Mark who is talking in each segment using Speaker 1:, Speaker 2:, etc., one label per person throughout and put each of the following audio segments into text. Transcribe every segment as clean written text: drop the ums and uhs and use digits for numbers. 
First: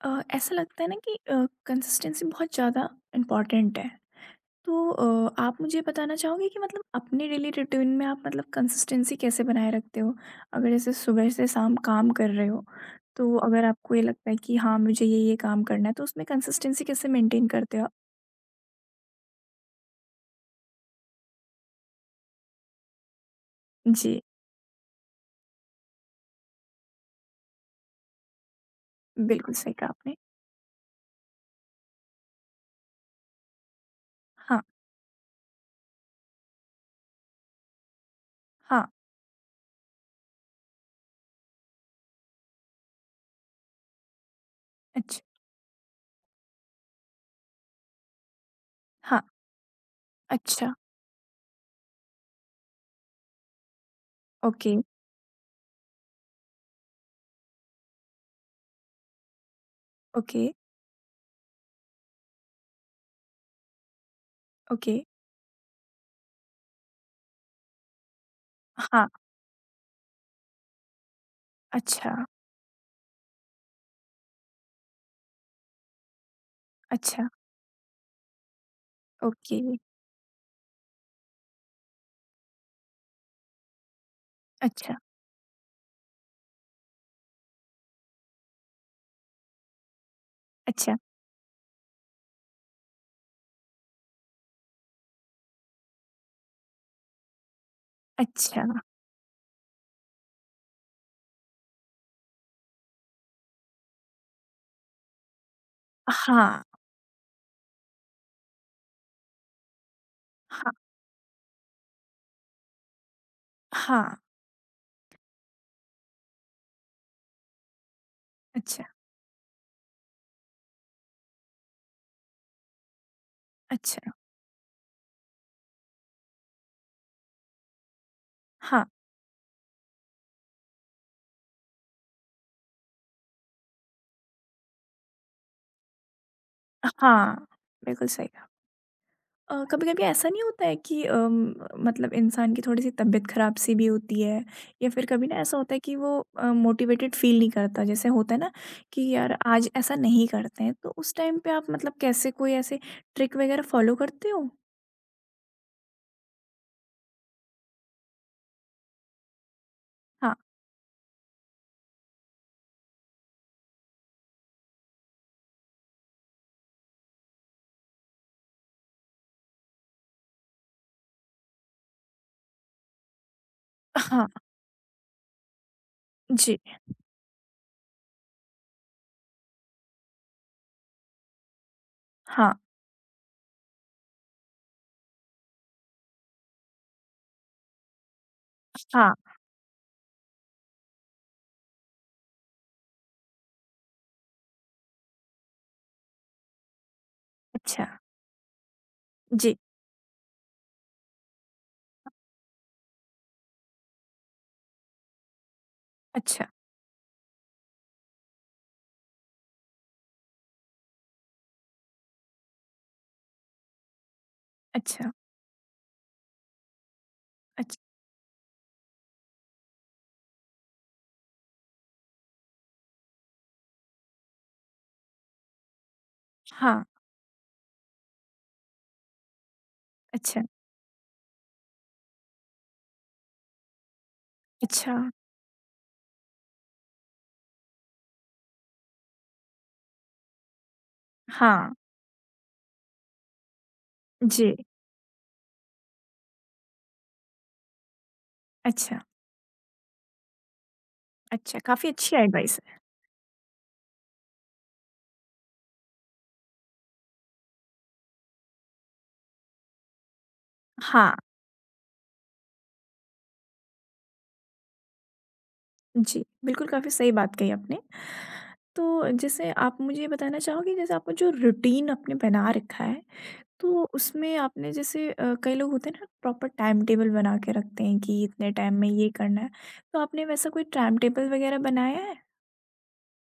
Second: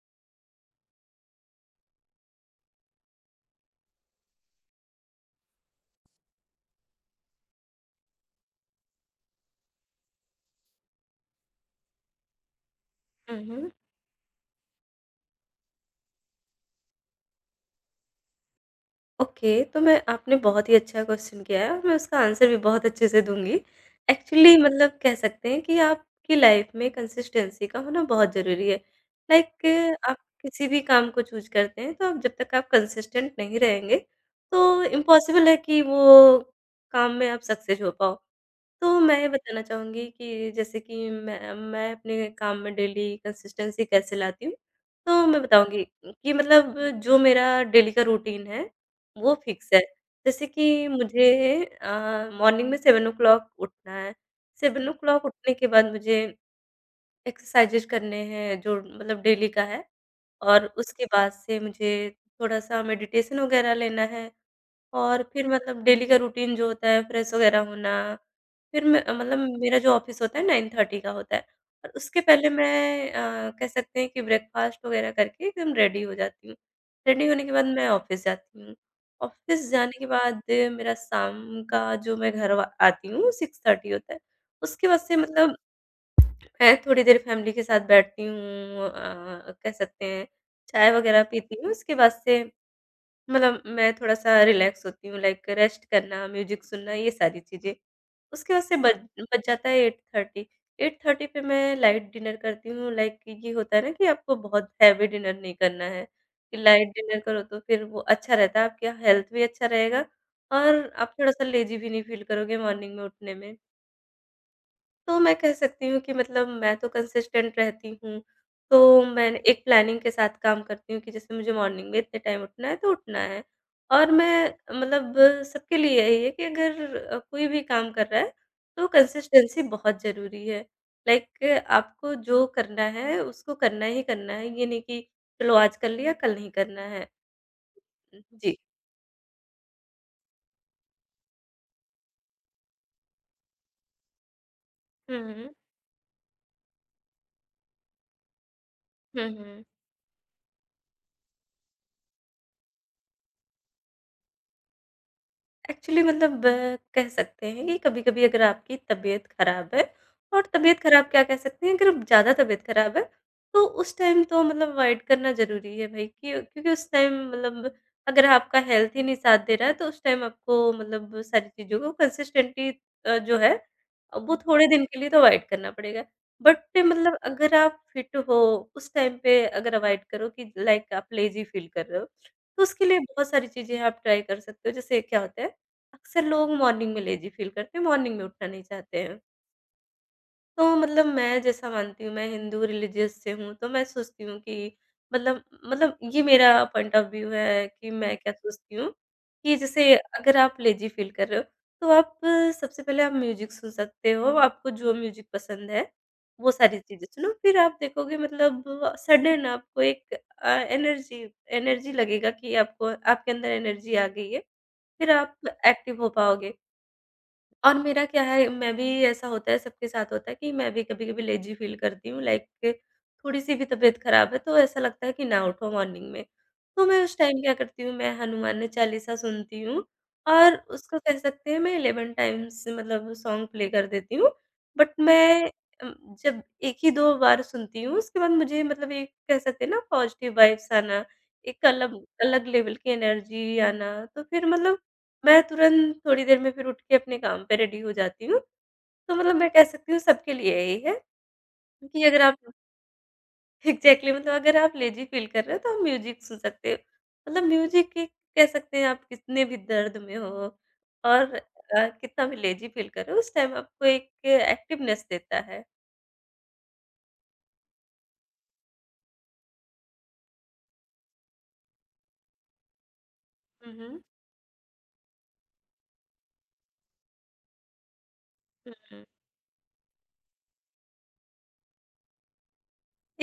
Speaker 1: अ, ऐसा लगता है ना कि कंसिस्टेंसी बहुत ज़्यादा इम्पॉर्टेंट है। तो आप मुझे बताना चाहोगे कि मतलब अपने डेली रूटीन में आप मतलब कंसिस्टेंसी कैसे बनाए रखते हो? अगर जैसे सुबह से शाम काम कर रहे हो, तो
Speaker 2: हुँ,
Speaker 1: अगर
Speaker 2: हुँ।
Speaker 1: आपको ये लगता है कि हाँ, मुझे ये-ये काम करना है, तो उसमें कंसिस्टेंसी कैसे मेंटेन करते हो आप?
Speaker 2: ओके, तो मैं आपने बहुत ही अच्छा क्वेश्चन किया है और मैं उसका आंसर भी बहुत अच्छे से दूँगी।
Speaker 1: जी,
Speaker 2: एक्चुअली मतलब कह सकते हैं कि आपकी लाइफ़ में कंसिस्टेंसी का होना बहुत ज़रूरी है।
Speaker 1: बिल्कुल
Speaker 2: लाइक
Speaker 1: सही कहा आपने।
Speaker 2: आप किसी भी काम को चूज़ करते हैं, तो आप जब तक आप कंसिस्टेंट नहीं रहेंगे,
Speaker 1: हाँ,
Speaker 2: तो इम्पॉसिबल है कि वो काम में आप सक्सेस हो पाओ।
Speaker 1: हाँ,
Speaker 2: तो मैं ये बताना चाहूँगी कि जैसे कि मैं अपने काम में डेली कंसिस्टेंसी कैसे लाती हूँ?
Speaker 1: अच्छा,
Speaker 2: तो मैं बताऊँगी कि मतलब जो मेरा डेली का रूटीन है,
Speaker 1: हाँ,
Speaker 2: वो फिक्स है। जैसे
Speaker 1: अच्छा,
Speaker 2: कि मुझे मॉर्निंग में 7:00 उठना है।
Speaker 1: ओके,
Speaker 2: 7:00 उठने के बाद मुझे एक्सरसाइज़ेज़ करने हैं जो मतलब डेली का है,
Speaker 1: ओके,
Speaker 2: और उसके बाद से मुझे थोड़ा-सा मेडिटेशन वगैरह लेना है।
Speaker 1: ओके,
Speaker 2: और फिर मतलब डेली का रूटीन जो होता है फ्रेश वगैरह होना, फिर मैं
Speaker 1: हाँ,
Speaker 2: मतलब मेरा जो ऑफ़िस होता है 9:30 का होता है, और
Speaker 1: अच्छा,
Speaker 2: उसके पहले मैं कह सकते हैं कि ब्रेकफ़ास्ट वगैरह करके एकदम रेडी हो जाती हूँ। रेडी
Speaker 1: अच्छा,
Speaker 2: होने के बाद मैं ऑफ़िस जाती हूँ।
Speaker 1: ओके,
Speaker 2: ऑफ़िस जाने के बाद मेरा शाम का जो मैं घर व आती हूँ 6:30 होता है। उसके
Speaker 1: अच्छा,
Speaker 2: बाद से मतलब मैं थोड़ी देर फ़ैमिली के साथ बैठती हूँ, कह सकते हैं चाय
Speaker 1: अच्छा,
Speaker 2: वगैरह पीती हूँ, उसके बाद से मतलब मैं थोड़ा-सा रिलैक्स होती हूँ लाइक रेस्ट करना, म्यूज़िक सुनना, ये सारी चीज़ें। उसके बाद
Speaker 1: अच्छा,
Speaker 2: से बज बज जाता है 8:30। 8:30 पे मैं लाइट डिनर करती हूँ। लाइक ये होता है ना कि आपको बहुत हैवी डिनर नहीं करना है, कि
Speaker 1: हाँ,
Speaker 2: लाइट डिनर करो तो फिर वो अच्छा रहता है, आपकी हेल्थ भी अच्छा रहेगा
Speaker 1: हाँ।
Speaker 2: और आप थोड़ा-सा लेज़ी भी नहीं फ़ील करोगे मॉर्निंग में उठने में।
Speaker 1: हाँ,
Speaker 2: तो मैं कह सकती हूँ कि मतलब मैं तो कंसिस्टेंट रहती हूँ।
Speaker 1: अच्छा,
Speaker 2: तो मैं एक प्लानिंग के साथ काम करती हूँ कि जैसे मुझे मॉर्निंग में इतने टाइम उठना है तो उठना है। और
Speaker 1: अच्छा।
Speaker 2: मैं मतलब सबके लिए यही है कि अगर कोई भी काम कर रहा है,
Speaker 1: हाँ,
Speaker 2: तो कंसिस्टेंसी बहुत ज़रूरी है। लाइक आपको जो करना है उसको करना ही करना है, ये नहीं कि चलो आज कर लिया कल नहीं करना है।
Speaker 1: हाँ, बिल्कुल सही कहा।
Speaker 2: जी।
Speaker 1: कभी-कभी ऐसा नहीं होता है कि मतलब इंसान की थोड़ी-सी तबीयत खराब-सी भी होती है या फिर
Speaker 2: हुँ,
Speaker 1: कभी ना
Speaker 2: हुँ।
Speaker 1: ऐसा होता है कि वो मोटिवेटेड फ़ील नहीं करता। जैसे होता है ना कि
Speaker 2: हुँ,
Speaker 1: यार
Speaker 2: हुँ।
Speaker 1: आज ऐसा नहीं करते हैं, तो उस टाइम पे आप मतलब कैसे कोई ऐसे ट्रिक वगैरह फ़ॉलो करते हो?
Speaker 2: एक्चुअली मतलब कह सकते हैं कि कभी-कभी अगर आपकी तबीयत ख़राब है,
Speaker 1: हाँ,
Speaker 2: और तबीयत ख़राब क्या कह सकते हैं, अगर ज़्यादा तबीयत ख़राब है, तो उस टाइम तो मतलब अवॉइड करना ज़रूरी है भई, कि क्योंकि उस टाइम मतलब अगर आपका हेल्थ ही नहीं साथ दे रहा है, तो उस टाइम आपको मतलब सारी चीज़ों को कंसिस्टेंटली जो है,
Speaker 1: हाँ,
Speaker 2: वो थोड़े दिन के लिए तो अवॉइड करना पड़ेगा।
Speaker 1: जी,
Speaker 2: बट मतलब अगर आप फिट हो, उस टाइम पे अगर अवॉइड करो कि लाइक आप लेज़ी फ़ील कर रहे हो,
Speaker 1: हाँ,
Speaker 2: तो उसके लिए बहुत सारी चीज़ें आप ट्राई कर सकते हो। जैसे क्या होता है, अक्सर लोग मॉर्निंग में लेज़ी फ़ील करते हैं, मॉर्निंग में उठना नहीं चाहते
Speaker 1: हाँ,
Speaker 2: हैं। तो मतलब मैं जैसा मानती हूँ, मैं हिंदू रिलीजियस से हूँ, तो मैं सोचती हूँ कि मतलब ये मेरा पॉइंट ऑफ व्यू है
Speaker 1: अच्छा,
Speaker 2: कि मैं क्या सोचती हूँ कि
Speaker 1: जी,
Speaker 2: जैसे अगर आप लेज़ी फ़ील कर रहे हो, तो आप सबसे पहले आप म्यूज़िक सुन सकते हो, आपको जो म्यूज़िक पसंद है,
Speaker 1: अच्छा,
Speaker 2: वो सारी चीज़ें सुनो। फिर आप देखोगे मतलब सडन आपको एक एनर्जी एनर्जी लगेगा कि आपको आपके अंदर एनर्जी आ गई है। फिर
Speaker 1: अच्छा,
Speaker 2: आप एक्टिव हो पाओगे। और
Speaker 1: अच्छा,
Speaker 2: मेरा क्या है, मैं भी ऐसा होता है, सबके साथ होता है कि मैं भी कभी-कभी लेज़ी फ़ील करती हूँ लाइक थोड़ी-सी भी तबीयत ख़राब है, तो ऐसा लगता है कि ना उठो मॉर्निंग में।
Speaker 1: हाँ,
Speaker 2: तो मैं उस टाइम क्या करती हूँ, मैं हनुमान चालीसा सुनती हूँ,
Speaker 1: अच्छा,
Speaker 2: और उसको कह सकते हैं मैं 11 टाइम्स मतलब सॉन्ग प्ले कर देती हूँ। बट
Speaker 1: अच्छा,
Speaker 2: मैं अम, जब 1 ही 2 बार सुनती हूँ, उसके बाद मुझे मतलब एक कह सकते हैं ना पॉज़िटिव वाइब्स आना, एक
Speaker 1: हाँ,
Speaker 2: अलग अलग लेवल की एनर्जी आना, तो फिर
Speaker 1: जी,
Speaker 2: मतलब मैं तुरंत थोड़ी देर में फिर उठ के अपने काम पे रेडी हो जाती हूँ।
Speaker 1: अच्छा।
Speaker 2: तो मतलब मैं कह सकती हूँ सबके लिए यही है
Speaker 1: अच्छा, काफ़ी
Speaker 2: कि
Speaker 1: अच्छी
Speaker 2: अगर आप
Speaker 1: एडवाइस है।
Speaker 2: एग्ज़ैक्टली मतलब अगर आप लेज़ी फ़ील कर रहे हो, तो आप म्यूज़िक सुन सकते हो। मतलब म्यूज़िक एक कह सकते हैं आप कितने भी दर्द में हो
Speaker 1: हाँ,
Speaker 2: और कितना भी लेज़ी फ़ील कर रहे हो, उस टाइम आपको एक एक्टिवनेस देता है।
Speaker 1: जी, बिल्कुल काफ़ी सही बात कही आपने। तो जैसे आप मुझे ये बताना चाहोगे जैसे आपने जो रूटीन आपने बना रखा है,
Speaker 2: हुँ,
Speaker 1: तो
Speaker 2: हुँ।
Speaker 1: उसमें आपने जैसे कई लोग होते हैं ना प्रॉपर टाइम टेबल बना के रखते हैं कि इतने
Speaker 2: हुँ,
Speaker 1: टाइम में
Speaker 2: हुँ।
Speaker 1: ये करना है, तो आपने वैसा कोई टाइम टेबल वगैरह बनाया है?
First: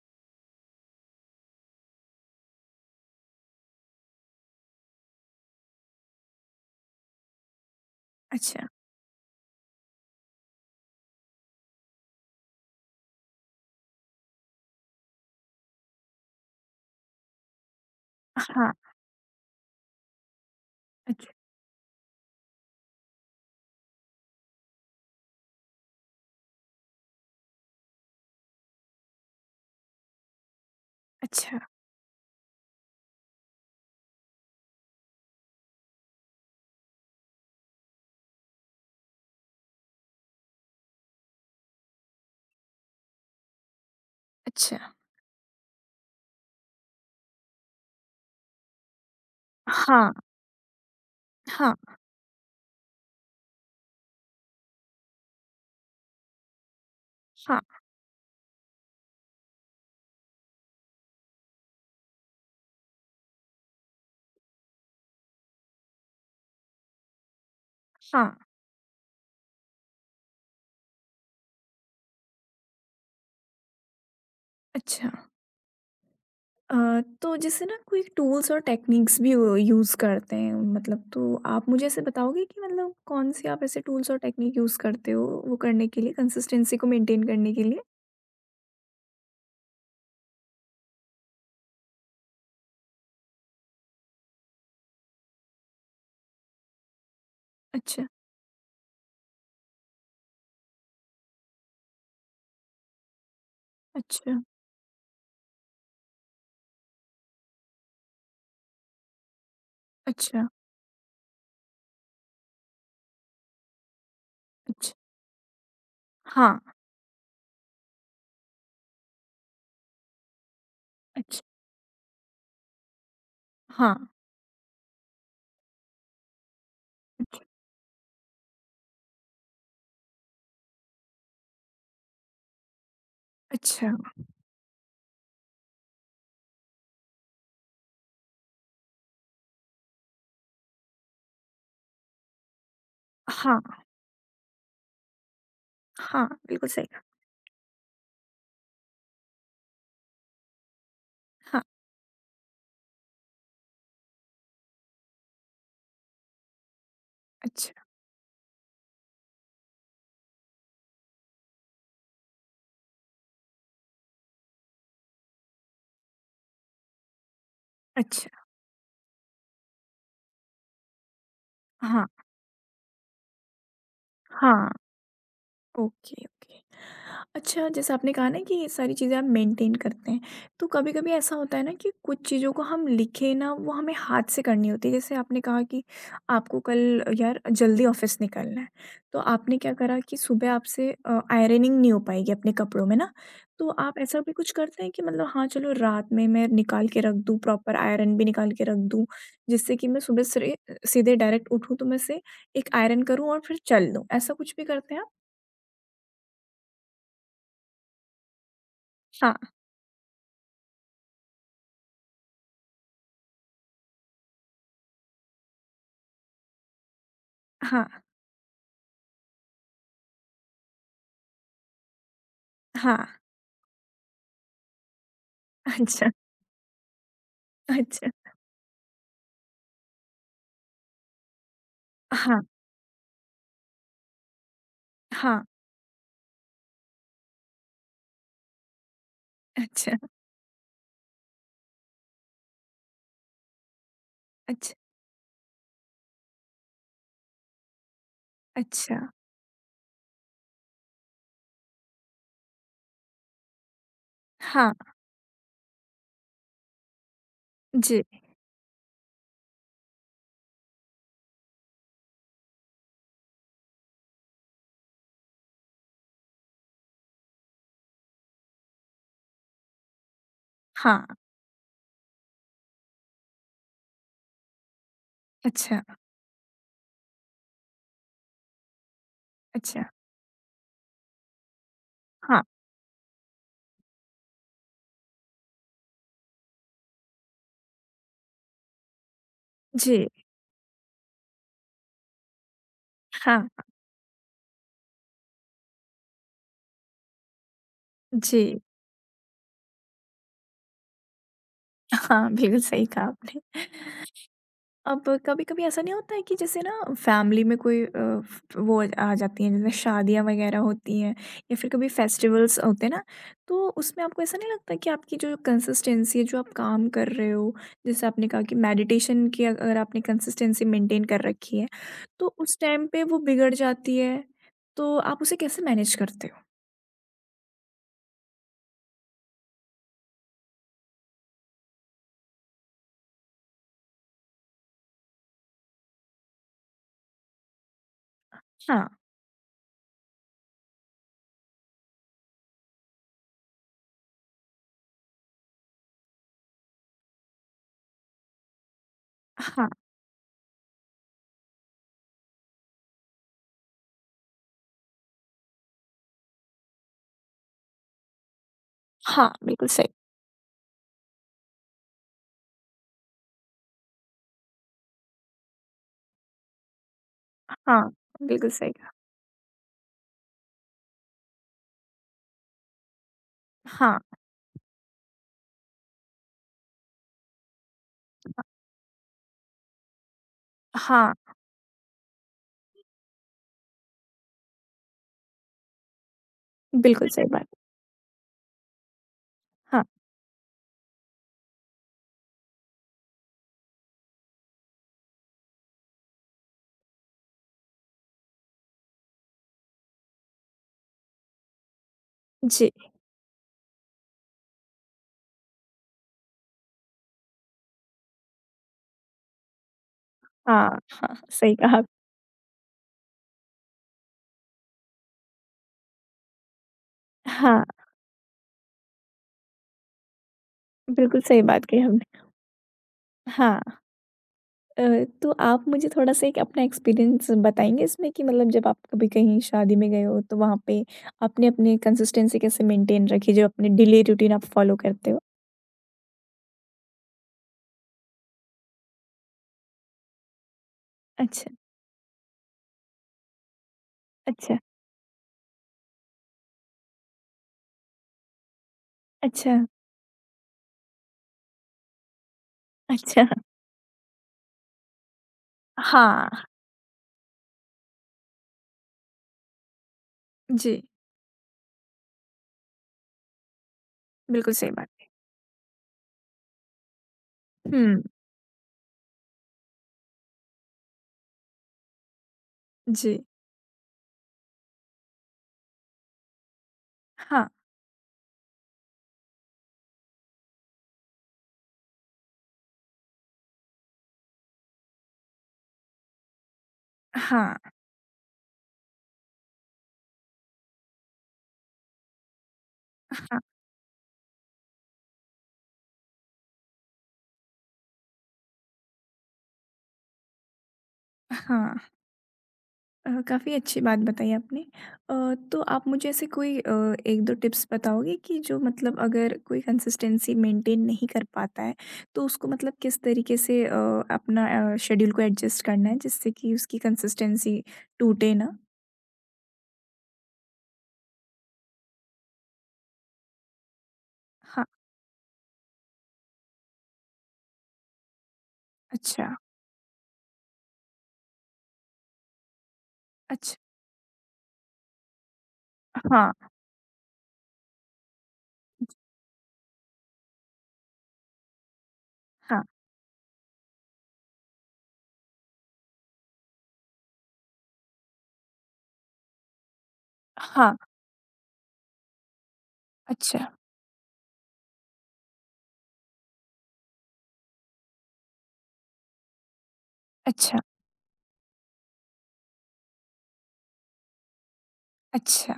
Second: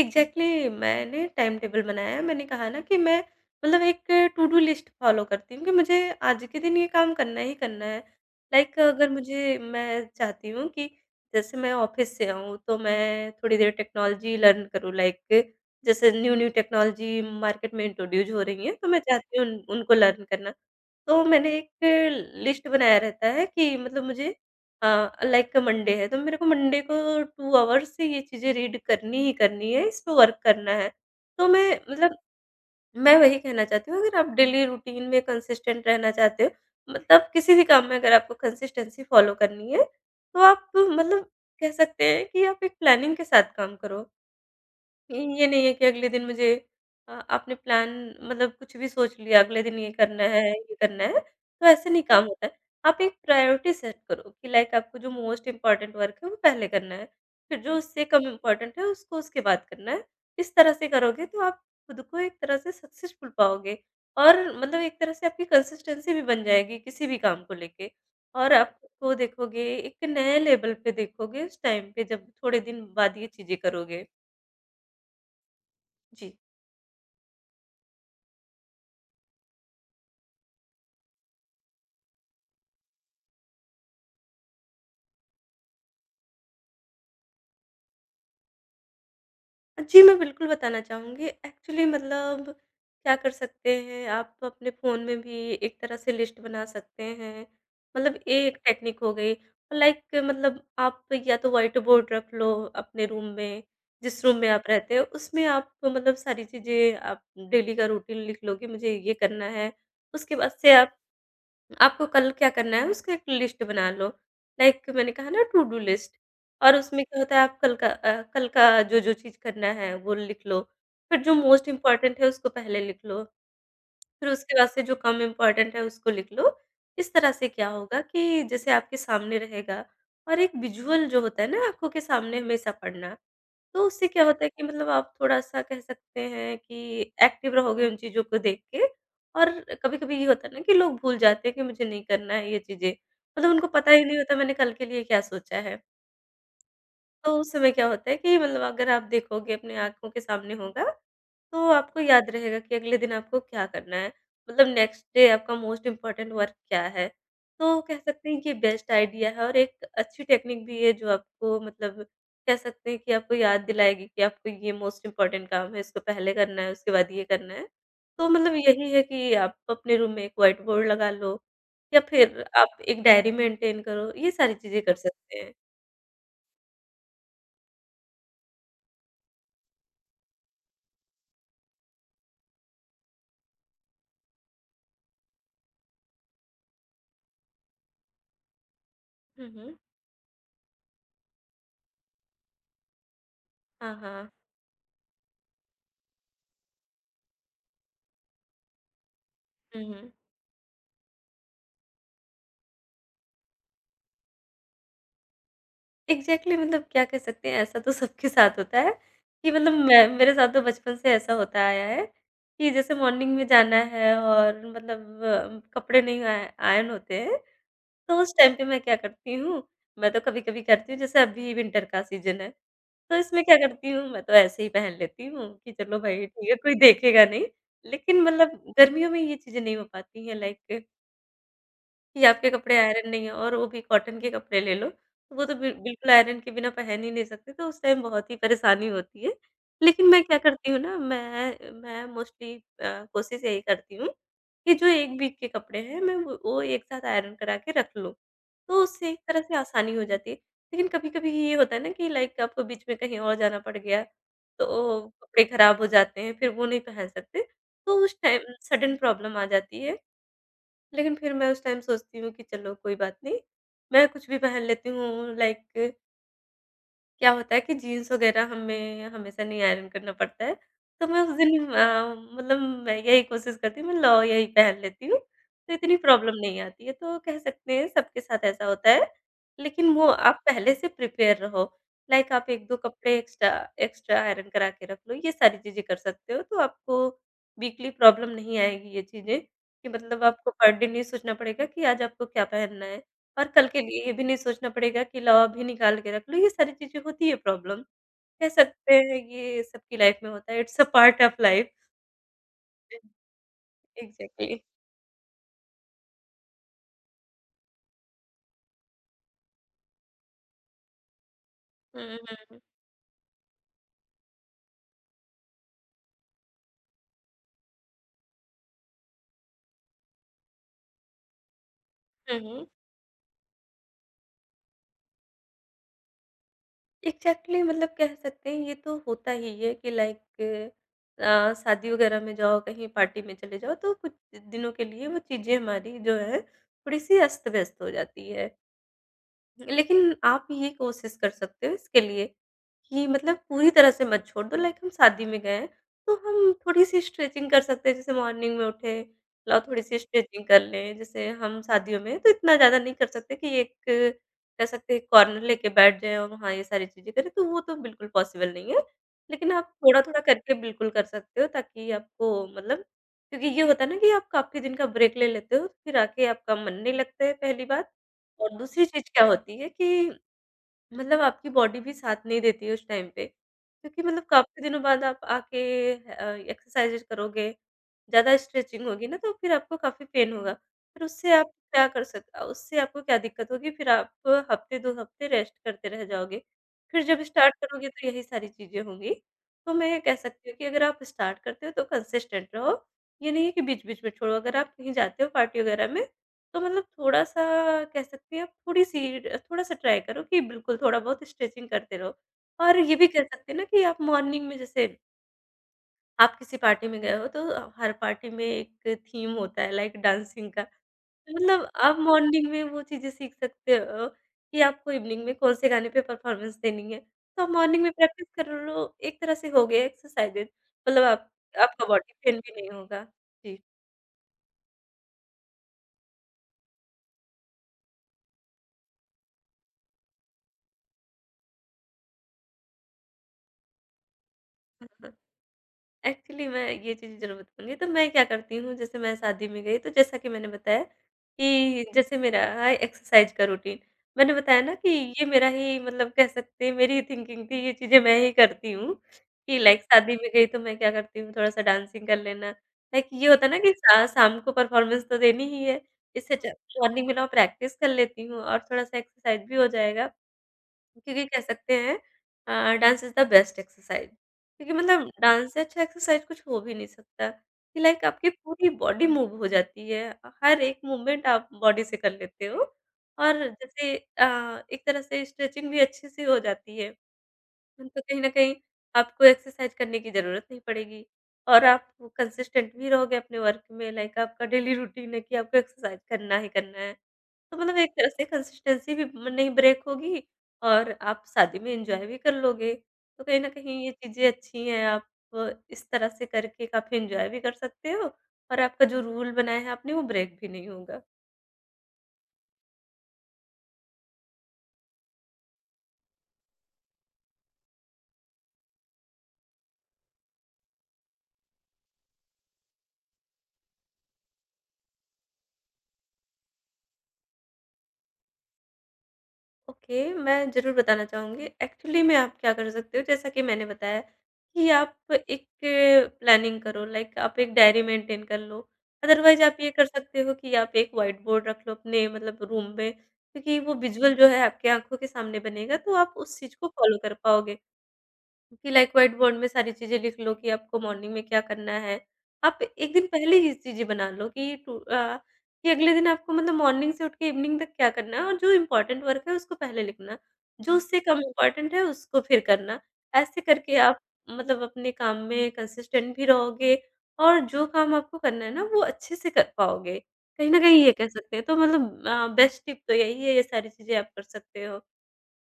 Speaker 2: एग्ज़ैक्टली, मैंने टाइम टेबल बनाया है, मैंने कहा ना कि मैं मतलब एक टू डू लिस्ट फॉलो करती हूँ कि मुझे आज के दिन ये काम करना ही करना है,
Speaker 1: अच्छा,
Speaker 2: लाइक, अगर मुझे मैं चाहती हूँ कि जैसे मैं ऑफिस से आऊँ तो मैं थोड़ी देर टेक्नोलॉजी लर्न करूँ, लाइक जैसे न्यू न्यू टेक्नोलॉजी मार्केट में इंट्रोड्यूस हो रही है,
Speaker 1: हाँ,
Speaker 2: तो मैं चाहती हूँ उनको लर्न करना। तो
Speaker 1: अच्छा,
Speaker 2: मैंने एक लिस्ट बनाया रहता है कि मतलब मुझे, हाँ, लाइक मंडे है तो मेरे को मंडे को 2 आवर्स से ये चीज़ें रीड करनी ही करनी है, इस पे वर्क करना है। तो
Speaker 1: अच्छा,
Speaker 2: मैं मतलब मैं वही कहना चाहती हूँ, अगर आप डेली रूटीन में कंसिस्टेंट रहना चाहते हो, मतलब किसी भी काम में अगर आपको कंसिस्टेंसी फ़ॉलो करनी है, तो आप मतलब कह सकते हैं कि आप एक प्लानिंग के साथ काम करो।
Speaker 1: अच्छा,
Speaker 2: ये नहीं है कि अगले दिन मुझे आपने प्लान मतलब कुछ भी सोच लिया, अगले दिन
Speaker 1: हाँ,
Speaker 2: ये करना है, तो
Speaker 1: हाँ,
Speaker 2: ऐसे नहीं काम होता है। आप एक प्रायोरिटी सेट करो कि लाइक आपको जो मोस्ट इम्पोर्टेंट वर्क है वो पहले करना है, फिर
Speaker 1: हाँ,
Speaker 2: जो उससे कम इम्पोर्टेंट है उसको उसके बाद करना है। इस तरह से करोगे तो आप खुद को एक तरह से सक्सेसफुल पाओगे, और मतलब एक तरह से आपकी कंसिस्टेंसी भी बन जाएगी किसी भी काम को लेके,
Speaker 1: हाँ,
Speaker 2: और आप खुद को देखोगे, एक नए लेवल पे देखोगे उस टाइम पे जब थोड़े दिन बाद ये चीज़ें करोगे।
Speaker 1: अच्छा।
Speaker 2: जी।
Speaker 1: अ, तो जैसे ना कोई टूल्स और टेक्निक्स भी यूज़ करते हैं मतलब तो आप मुझे ऐसे बताओगे कि मतलब कौन से आप ऐसे टूल्स और टेक्निक यूज़ करते हो वो करने के लिए कंसिस्टेंसी को मेंटेन करने के लिए?
Speaker 2: जी, मैं बिल्कुल बताना चाहूँगी। एक्चुअली मतलब क्या कर सकते हैं, आप अपने फ़ोन में भी एक तरह से लिस्ट बना सकते हैं।
Speaker 1: अच्छा,
Speaker 2: मतलब ये एक टेक्नीक हो गई। और लाइक मतलब आप या तो व्हाइट बोर्ड रख लो अपने रूम में, जिस रूम
Speaker 1: अच्छा,
Speaker 2: में आप रहते हो, उसमें आप मतलब सारी चीज़ें आप डेली का रूटीन लिख लोगे, मुझे ये करना है। उसके
Speaker 1: अच्छा,
Speaker 2: बाद से आप आपको कल क्या करना है उसका एक लिस्ट बना लो। लाइक
Speaker 1: अच्छा।
Speaker 2: मैंने कहा ना, टू डू लिस्ट।
Speaker 1: हाँ,
Speaker 2: और उसमें क्या होता है, आप कल का जो-जो चीज़ करना है वो लिख लो। फिर जो
Speaker 1: अच्छा,
Speaker 2: मोस्ट इम्पोर्टेंट है उसको पहले लिख लो।
Speaker 1: हाँ,
Speaker 2: फिर उसके बाद से जो कम इम्पोर्टेंट है उसको लिख लो। इस तरह
Speaker 1: अच्छा,
Speaker 2: से क्या होगा कि जैसे आपके सामने रहेगा, और एक विजुअल जो होता है ना आँखों के सामने हमेशा पढ़ना, तो
Speaker 1: अच्छा,
Speaker 2: उससे क्या होता है कि मतलब आप थोड़ा-सा कह सकते हैं कि एक्टिव रहोगे उन चीज़ों को देख के। और कभी-कभी ये होता है ना कि लोग भूल जाते हैं कि मुझे नहीं करना है ये चीज़ें। मतलब उनको
Speaker 1: हाँ,
Speaker 2: पता ही नहीं होता मैंने कल के लिए क्या सोचा है।
Speaker 1: हाँ, बिल्कुल सही कहा।
Speaker 2: तो उस समय क्या होता है कि मतलब अगर आप देखोगे अपनी आँखों के सामने होगा,
Speaker 1: हाँ,
Speaker 2: तो आपको याद रहेगा कि अगले दिन आपको क्या करना है। मतलब नेक्स्ट डे आपका मोस्ट इम्पोर्टेंट वर्क क्या है।
Speaker 1: अच्छा,
Speaker 2: तो कह सकते हैं कि बेस्ट आइडिया है, और एक अच्छी टेक्निक भी है जो आपको मतलब कह सकते हैं कि आपको याद दिलाएगी कि आपको ये मोस्ट इम्पोर्टेंट काम है, इसको पहले करना है, उसके बाद ये करना है। तो
Speaker 1: अच्छा,
Speaker 2: मतलब यही है कि आप अपने रूम में एक व्हाइट बोर्ड लगा लो, या
Speaker 1: हाँ,
Speaker 2: फिर आप एक डायरी मेंटेन करो, ये सारी
Speaker 1: हाँ,
Speaker 2: चीज़ें कर सकते हैं।
Speaker 1: Okay, okay. अच्छा, जैसे आपने कहा ना कि ये सारी चीज़ें आप मेंटेन करते हैं, तो कभी-कभी ऐसा होता है ना कि कुछ चीज़ों को हम लिखें ना, वो हमें हाथ से करनी होती है। जैसे आपने कहा कि आपको कल यार जल्दी ऑफ़िस निकलना है, तो
Speaker 2: हुँ,
Speaker 1: आपने क्या
Speaker 2: हुँ।
Speaker 1: करा कि सुबह आपसे आयरनिंग नहीं हो पाएगी अपने कपड़ों में ना, तो
Speaker 2: हाँ,
Speaker 1: आप ऐसा
Speaker 2: हाँ।
Speaker 1: भी कुछ करते हैं कि मतलब हाँ, चलो रात में मैं निकाल के रख दूँ, प्रॉपर आयरन भी निकाल के रख दूँ, जिससे
Speaker 2: हुँ,
Speaker 1: कि मैं
Speaker 2: हुँ।
Speaker 1: सुबह सरे सीधे डायरेक्ट उठूँ तो मैं उसे एक आयरन करूँ और फिर चल दूँ, ऐसा कुछ भी करते हैं आप?
Speaker 2: एग्ज़ैक्टली मतलब क्या कह सकते हैं, ऐसा तो सबके साथ होता है कि
Speaker 1: हाँ,
Speaker 2: मतलब मैं मेरे साथ तो बचपन से ऐसा होता आया है कि जैसे मॉर्निंग में जाना है और मतलब कपड़े नहीं आय आयरन होते हैं,
Speaker 1: हाँ,
Speaker 2: तो उस टाइम पे मैं क्या करती हूँ, मैं तो कभी-कभी करती हूँ, जैसे अभी विंटर का सीज़न है,
Speaker 1: हाँ।
Speaker 2: तो इसमें क्या करती हूँ, मैं तो ऐसे ही पहन लेती हूँ कि चलो
Speaker 1: अच्छा,
Speaker 2: भाई ठीक है, कोई देखेगा नहीं।
Speaker 1: अच्छा।
Speaker 2: लेकिन मतलब गर्मियों में ये चीज़ें नहीं हो पाती हैं, लाइक कि
Speaker 1: हाँ,
Speaker 2: आपके कपड़े आयरन नहीं है, और वो भी कॉटन के कपड़े ले लो, तो
Speaker 1: हाँ।
Speaker 2: वो तो बिल्कुल आयरन के बिना पहन ही नहीं सकते, तो उस टाइम बहुत ही परेशानी होती है।
Speaker 1: अच्छा,
Speaker 2: लेकिन मैं क्या करती हूँ ना, मैं मोस्टली कोशिश यही करती हूँ कि
Speaker 1: अच्छा,
Speaker 2: जो एक वीक के कपड़े हैं, मैं वो एक साथ आयरन करा के रख लूँ, तो
Speaker 1: अच्छा।
Speaker 2: उससे एक तरह से आसानी हो जाती है। लेकिन कभी-कभी ये होता है ना कि लाइक आपको बीच में कहीं और जाना पड़ गया,
Speaker 1: हाँ,
Speaker 2: तो कपड़े खराब हो जाते हैं, फिर वो नहीं पहन सकते, तो
Speaker 1: जी।
Speaker 2: उस टाइम सडन प्रॉब्लम आ जाती है। लेकिन फिर मैं उस टाइम सोचती हूँ कि चलो कोई बात नहीं, मैं कुछ भी पहन लेती हूँ। लाइक क्या होता है कि जीन्स वगैरह हमें हमेशा नहीं आयरन करना पड़ता है, तो
Speaker 1: हाँ,
Speaker 2: मैं उस दिन मतलब मैं यही कोशिश करती हूँ, मैं लाओ यही पहन लेती हूँ, तो
Speaker 1: अच्छा,
Speaker 2: इतनी प्रॉब्लम नहीं आती है। तो कह सकते हैं सबके साथ ऐसा होता है,
Speaker 1: अच्छा।
Speaker 2: लेकिन वो आप पहले से प्रिपेयर रहो, लाइक
Speaker 1: हाँ,
Speaker 2: आप 1-2 कपड़े एक्स्ट्रा एक्स्ट्रा आयरन करा के रख लो, ये सारी चीज़ें कर सकते हो, तो आपको वीकली प्रॉब्लम नहीं आएगी ये चीज़ें, कि
Speaker 1: जी।
Speaker 2: मतलब आपको पर डे नहीं सोचना पड़ेगा कि आज आपको क्या पहनना है। और
Speaker 1: हाँ,
Speaker 2: कल के लिए ये भी नहीं सोचना पड़ेगा कि लाओ अभी निकाल के रख लो, ये सारी चीज़ें होती है प्रॉब्लम। कह
Speaker 1: जी।
Speaker 2: सकते हैं ये सबकी लाइफ में होता है, it's a part of life.
Speaker 1: हाँ, बिल्कुल सही
Speaker 2: जी।
Speaker 1: कहा आपने।
Speaker 2: एग्ज़ैक्टली।
Speaker 1: अब कभी-कभी ऐसा नहीं होता है कि जैसे ना फैमिली में कोई फ वो आ जाती हैं, जैसे शादियाँ वगैरह होती हैं या फिर कभी
Speaker 2: हुँ, हुँ,
Speaker 1: फेस्टिवल्स
Speaker 2: हुँ।
Speaker 1: होते हैं ना, तो उसमें आपको ऐसा नहीं लगता कि आपकी जो कंसिस्टेंसी है, जो आप काम कर रहे हो, जैसे आपने कहा कि मेडिटेशन की अगर आपने कंसिस्टेंसी मेंटेन कर रखी है, तो
Speaker 2: हुँ,
Speaker 1: उस
Speaker 2: हुँ।
Speaker 1: टाइम पे वो बिगड़ जाती है, तो आप उसे कैसे मैनेज करते हो?
Speaker 2: एग्ज़ैक्टली, मतलब कह सकते हैं ये तो होता ही है कि लाइक शादी वगैरह में जाओ, कहीं पार्टी में चले जाओ तो कुछ दिनों के लिए वो चीज़ें हमारी जो है थोड़ी-सी अस्त-व्यस्त हो जाती है।
Speaker 1: हाँ,
Speaker 2: लेकिन आप ये कोशिश कर सकते हो इसके लिए कि मतलब पूरी तरह से मत छोड़ दो, लाइक हम शादी में गए हैं, तो हम थोड़ी-सी स्ट्रेचिंग कर सकते हैं जैसे मॉर्निंग में उठे, लाओ
Speaker 1: हाँ,
Speaker 2: थोड़ी-सी स्ट्रेचिंग कर लें। जैसे हम शादियों में तो इतना ज़्यादा नहीं कर सकते कि एक कह सकते हैं कॉर्नर लेके बैठ जाएँ और वहाँ ये सारी चीज़ें करें, तो वो तो बिल्कुल पॉसिबल नहीं है।
Speaker 1: हाँ,
Speaker 2: लेकिन आप
Speaker 1: बिल्कुल सही।
Speaker 2: थोड़ा-थोड़ा करके बिल्कुल कर सकते हो, ताकि आपको मतलब क्योंकि ये होता है ना कि आप काफ़ी दिन का ब्रेक ले लेते हो, फिर आके आपका मन नहीं लगता है पहली
Speaker 1: हाँ,
Speaker 2: बात।
Speaker 1: बिल्कुल
Speaker 2: और
Speaker 1: सही
Speaker 2: दूसरी
Speaker 1: कहा।
Speaker 2: चीज़ क्या होती है कि मतलब आपकी बॉडी भी साथ नहीं देती है उस टाइम पे, क्योंकि
Speaker 1: हाँ,
Speaker 2: मतलब काफ़ी दिनों बाद आप आके अ, एक्सरसाइज़ करोगे, ज़्यादा स्ट्रेचिंग होगी ना तो फिर आपको काफ़ी पेन होगा। फिर
Speaker 1: हाँ,
Speaker 2: उससे आप क्या कर सक अ, उससे आपको क्या दिक्कत होगी, फिर आप हफ्ते 2 हफ्ते रेस्ट करते रह जाओगे। फिर
Speaker 1: बिल्कुल
Speaker 2: जब
Speaker 1: सही बात।
Speaker 2: स्टार्ट करोगे तो यही सारी चीज़ें होंगी। तो
Speaker 1: हाँ,
Speaker 2: मैं ये कह सकती हूँ कि अगर आप स्टार्ट करते हो तो कंसिस्टेंट रहो, ये नहीं है कि बीच-बीच में छोड़ो। अगर आप कहीं जाते हो पार्टी वगैरह में तो मतलब थोड़ा-सा कह सकती हैं आप थोड़ी-सी थोड़ा-सा ट्राई करो कि बिल्कुल थोड़ा बहुत स्ट्रेचिंग करते रहो।
Speaker 1: जी।
Speaker 2: और ये भी कह सकते हैं ना कि आप मॉर्निंग में जैसे आप किसी पार्टी में गए हो, तो हर पार्टी में एक थीम होता है लाइक डांसिंग का।
Speaker 1: हाँ, हाँ, सही
Speaker 2: मतलब
Speaker 1: कहा आप।
Speaker 2: आप मॉर्निंग में वो चीज़ें सीख सकते हो कि आपको इवनिंग में कौन से गाने पे परफॉर्मेंस देनी है। तो आप
Speaker 1: हाँ,
Speaker 2: मॉर्निंग में प्रैक्टिस कर लो। एक तरह से हो गया एक्सरसाइज़ेज़, मतलब
Speaker 1: बिल्कुल
Speaker 2: आप
Speaker 1: सही बात कही
Speaker 2: आपका बॉडी
Speaker 1: हमने।
Speaker 2: पेन भी नहीं होगा। जी।
Speaker 1: हाँ अ, तो आप मुझे थोड़ा-सा एक अपना एक्सपीरियंस बताएँगे इसमें कि मतलब जब आप कभी कहीं शादी में गए हो तो वहाँ पे आपने अपनी कंसिस्टेंसी कैसे मेंटेन रखी जो अपने डेली रूटीन आप फॉलो करते हो?
Speaker 2: एक्चुअली मैं ये चीज़ ज़रूर बताऊँगी, तो मैं क्या करती हूँ जैसे मैं शादी में गई, तो जैसा कि मैंने बताया
Speaker 1: अच्छा,
Speaker 2: कि जैसे मेरा है एक्सरसाइज़ का रूटीन। मैंने
Speaker 1: अच्छा,
Speaker 2: बताया ना कि ये मेरा ही, मतलब कह सकते हैं मेरी ही थिंकिंग थी, ये चीज़ें मैं ही करती हूँ,
Speaker 1: अच्छा,
Speaker 2: कि लाइक शादी में गई तो मैं क्या करती हूँ, थोड़ा-सा डांसिंग कर लेना। लाइक
Speaker 1: अच्छा।
Speaker 2: ये होता है ना कि शा शाम को परफ़ॉर्मेंस तो देनी ही है, इससे
Speaker 1: हाँ,
Speaker 2: अच्छा मॉर्निंग में ना प्रैक्टिस कर लेती हूँ और थोड़ा-सा एक्सरसाइज़ भी हो जाएगा।
Speaker 1: जी,
Speaker 2: क्योंकि कह सकते हैं dance is the best exercise,
Speaker 1: बिल्कुल सही
Speaker 2: क्योंकि
Speaker 1: बात।
Speaker 2: मतलब डांस से अच्छा एक्सरसाइज़ कुछ हो भी नहीं सकता कि
Speaker 1: हुँ,
Speaker 2: लाइक आपकी पूरी बॉडी मूव हो जाती है। हर एक मूवमेंट आप बॉडी से कर लेते हो
Speaker 1: जी।
Speaker 2: और जैसे एक तरह से स्ट्रेचिंग भी अच्छे से हो जाती है।
Speaker 1: हाँ,
Speaker 2: तो कहीं न कहीं आपको एक्सरसाइज़ करने की ज़रूरत नहीं पड़ेगी और आप कंसिस्टेंट भी रहोगे अपने वर्क में, लाइक आपका डेली रूटीन है कि आपको एक्सरसाइज़ करना ही करना है। तो
Speaker 1: हाँ,
Speaker 2: मतलब एक तरह से कंसिस्टेंसी भी म नहीं ब्रेक होगी और आप शादी में एन्जॉय भी कर लोगे। तो
Speaker 1: हाँ,
Speaker 2: कहीं न कहीं ये चीज़ें अच्छी हैं, आप इस तरह से करके काफ़ी एन्जॉय भी कर सकते हो और आपका जो रूल बनाया है आपने वो ब्रेक भी नहीं होगा।
Speaker 1: हाँ। काफ़ी अच्छी बात बताई आपने। अ, तो आप मुझे ऐसे कोई एक दो टिप्स बताओगे कि जो मतलब अगर कोई कंसिस्टेंसी मेंटेन नहीं कर पाता है तो उसको मतलब किस तरीके से अपना शेड्यूल को एडजस्ट करना है जिससे कि उसकी कंसिस्टेंसी टूटे ना।
Speaker 2: ओके, मैं ज़रूर बताना चाहूँगी। एक्चुअली में आप क्या कर सकते हो जैसा कि मैंने बताया
Speaker 1: हाँ,
Speaker 2: कि आप एक प्लानिंग करो, लाइक आप एक डायरी मेंटेन कर लो।
Speaker 1: अच्छा,
Speaker 2: अदरवाइज़ आप ये कर सकते हो कि आप एक व्हाइट बोर्ड रख लो अपने मतलब रूम में,
Speaker 1: अच्छा,
Speaker 2: क्योंकि वो विज़ुअल जो है आपकी आँखों के सामने बनेगा तो आप
Speaker 1: हाँ,
Speaker 2: उस चीज़ को फ़ॉलो कर पाओगे। कि लाइक व्हाइट बोर्ड में सारी चीज़ें लिख लो कि आपको मॉर्निंग में क्या करना है। आप
Speaker 1: हाँ,
Speaker 2: 1 दिन पहले ही चीज़ें बना लो कि कि अगले दिन आपको मतलब मॉर्निंग से उठ के इवनिंग तक क्या करना है और जो इम्पोर्टेंट वर्क है उसको पहले लिखना, जो
Speaker 1: हाँ,
Speaker 2: उससे कम इम्पोर्टेंट है उसको फिर करना। ऐसे
Speaker 1: अच्छा,
Speaker 2: करके आप मतलब अपने काम में कंसिस्टेंट भी रहोगे और जो काम आपको करना है ना वो अच्छे से कर पाओगे। कहीं
Speaker 1: अच्छा,
Speaker 2: न कहीं ये कह सकते हैं तो मतलब बेस्ट टिप तो यही है, ये सारी चीज़ें आप कर सकते हो।
Speaker 1: अच्छा,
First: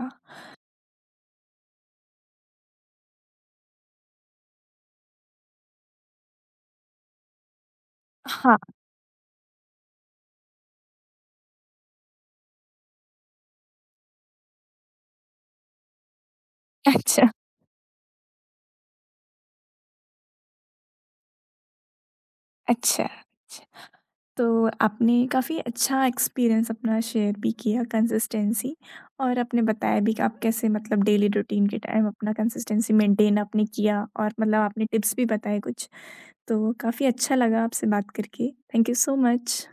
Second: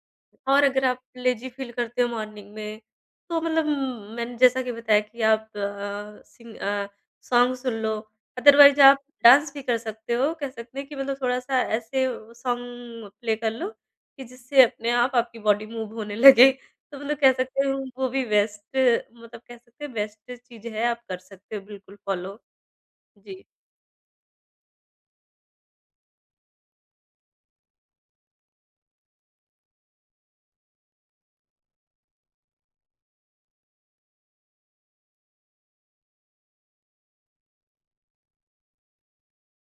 Speaker 2: और अगर आप लेज़ी फ़ील करते हो मॉर्निंग में, तो मतलब मैंने जैसा कि बताया कि आप सॉन्ग सुन लो,
Speaker 1: हाँ,
Speaker 2: अदरवाइज़ आप डांस भी कर सकते हो। कह सकते हैं कि मतलब थोड़ा-सा ऐसे सॉन्ग प्ले कर लो कि जिससे अपने आप आपकी बॉडी मूव होने लगे। तो मतलब
Speaker 1: अच्छा,
Speaker 2: कह सकते हो वो भी बेस्ट, मतलब कह सकते हैं बेस्ट चीज़ है, आप कर सकते हो बिल्कुल फ़ॉलो।
Speaker 1: अच्छा,
Speaker 2: जी,
Speaker 1: अच्छा। तो आपने काफ़ी अच्छा एक्सपीरियंस अपना शेयर भी किया कंसिस्टेंसी और आपने बताया भी कि आप कैसे मतलब डेली रूटीन के टाइम अपना कंसिस्टेंसी मेंटेन आपने किया और मतलब आपने टिप्स भी बताए कुछ, तो काफ़ी अच्छा लगा आपसे बात करके। Thank you so much.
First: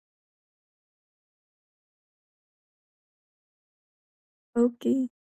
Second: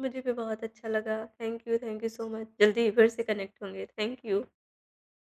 Speaker 2: मुझे भी बहुत अच्छा लगा। Thank you so much. जल्दी ही फिर से कनेक्ट होंगे। Thank you.
Speaker 1: ओके।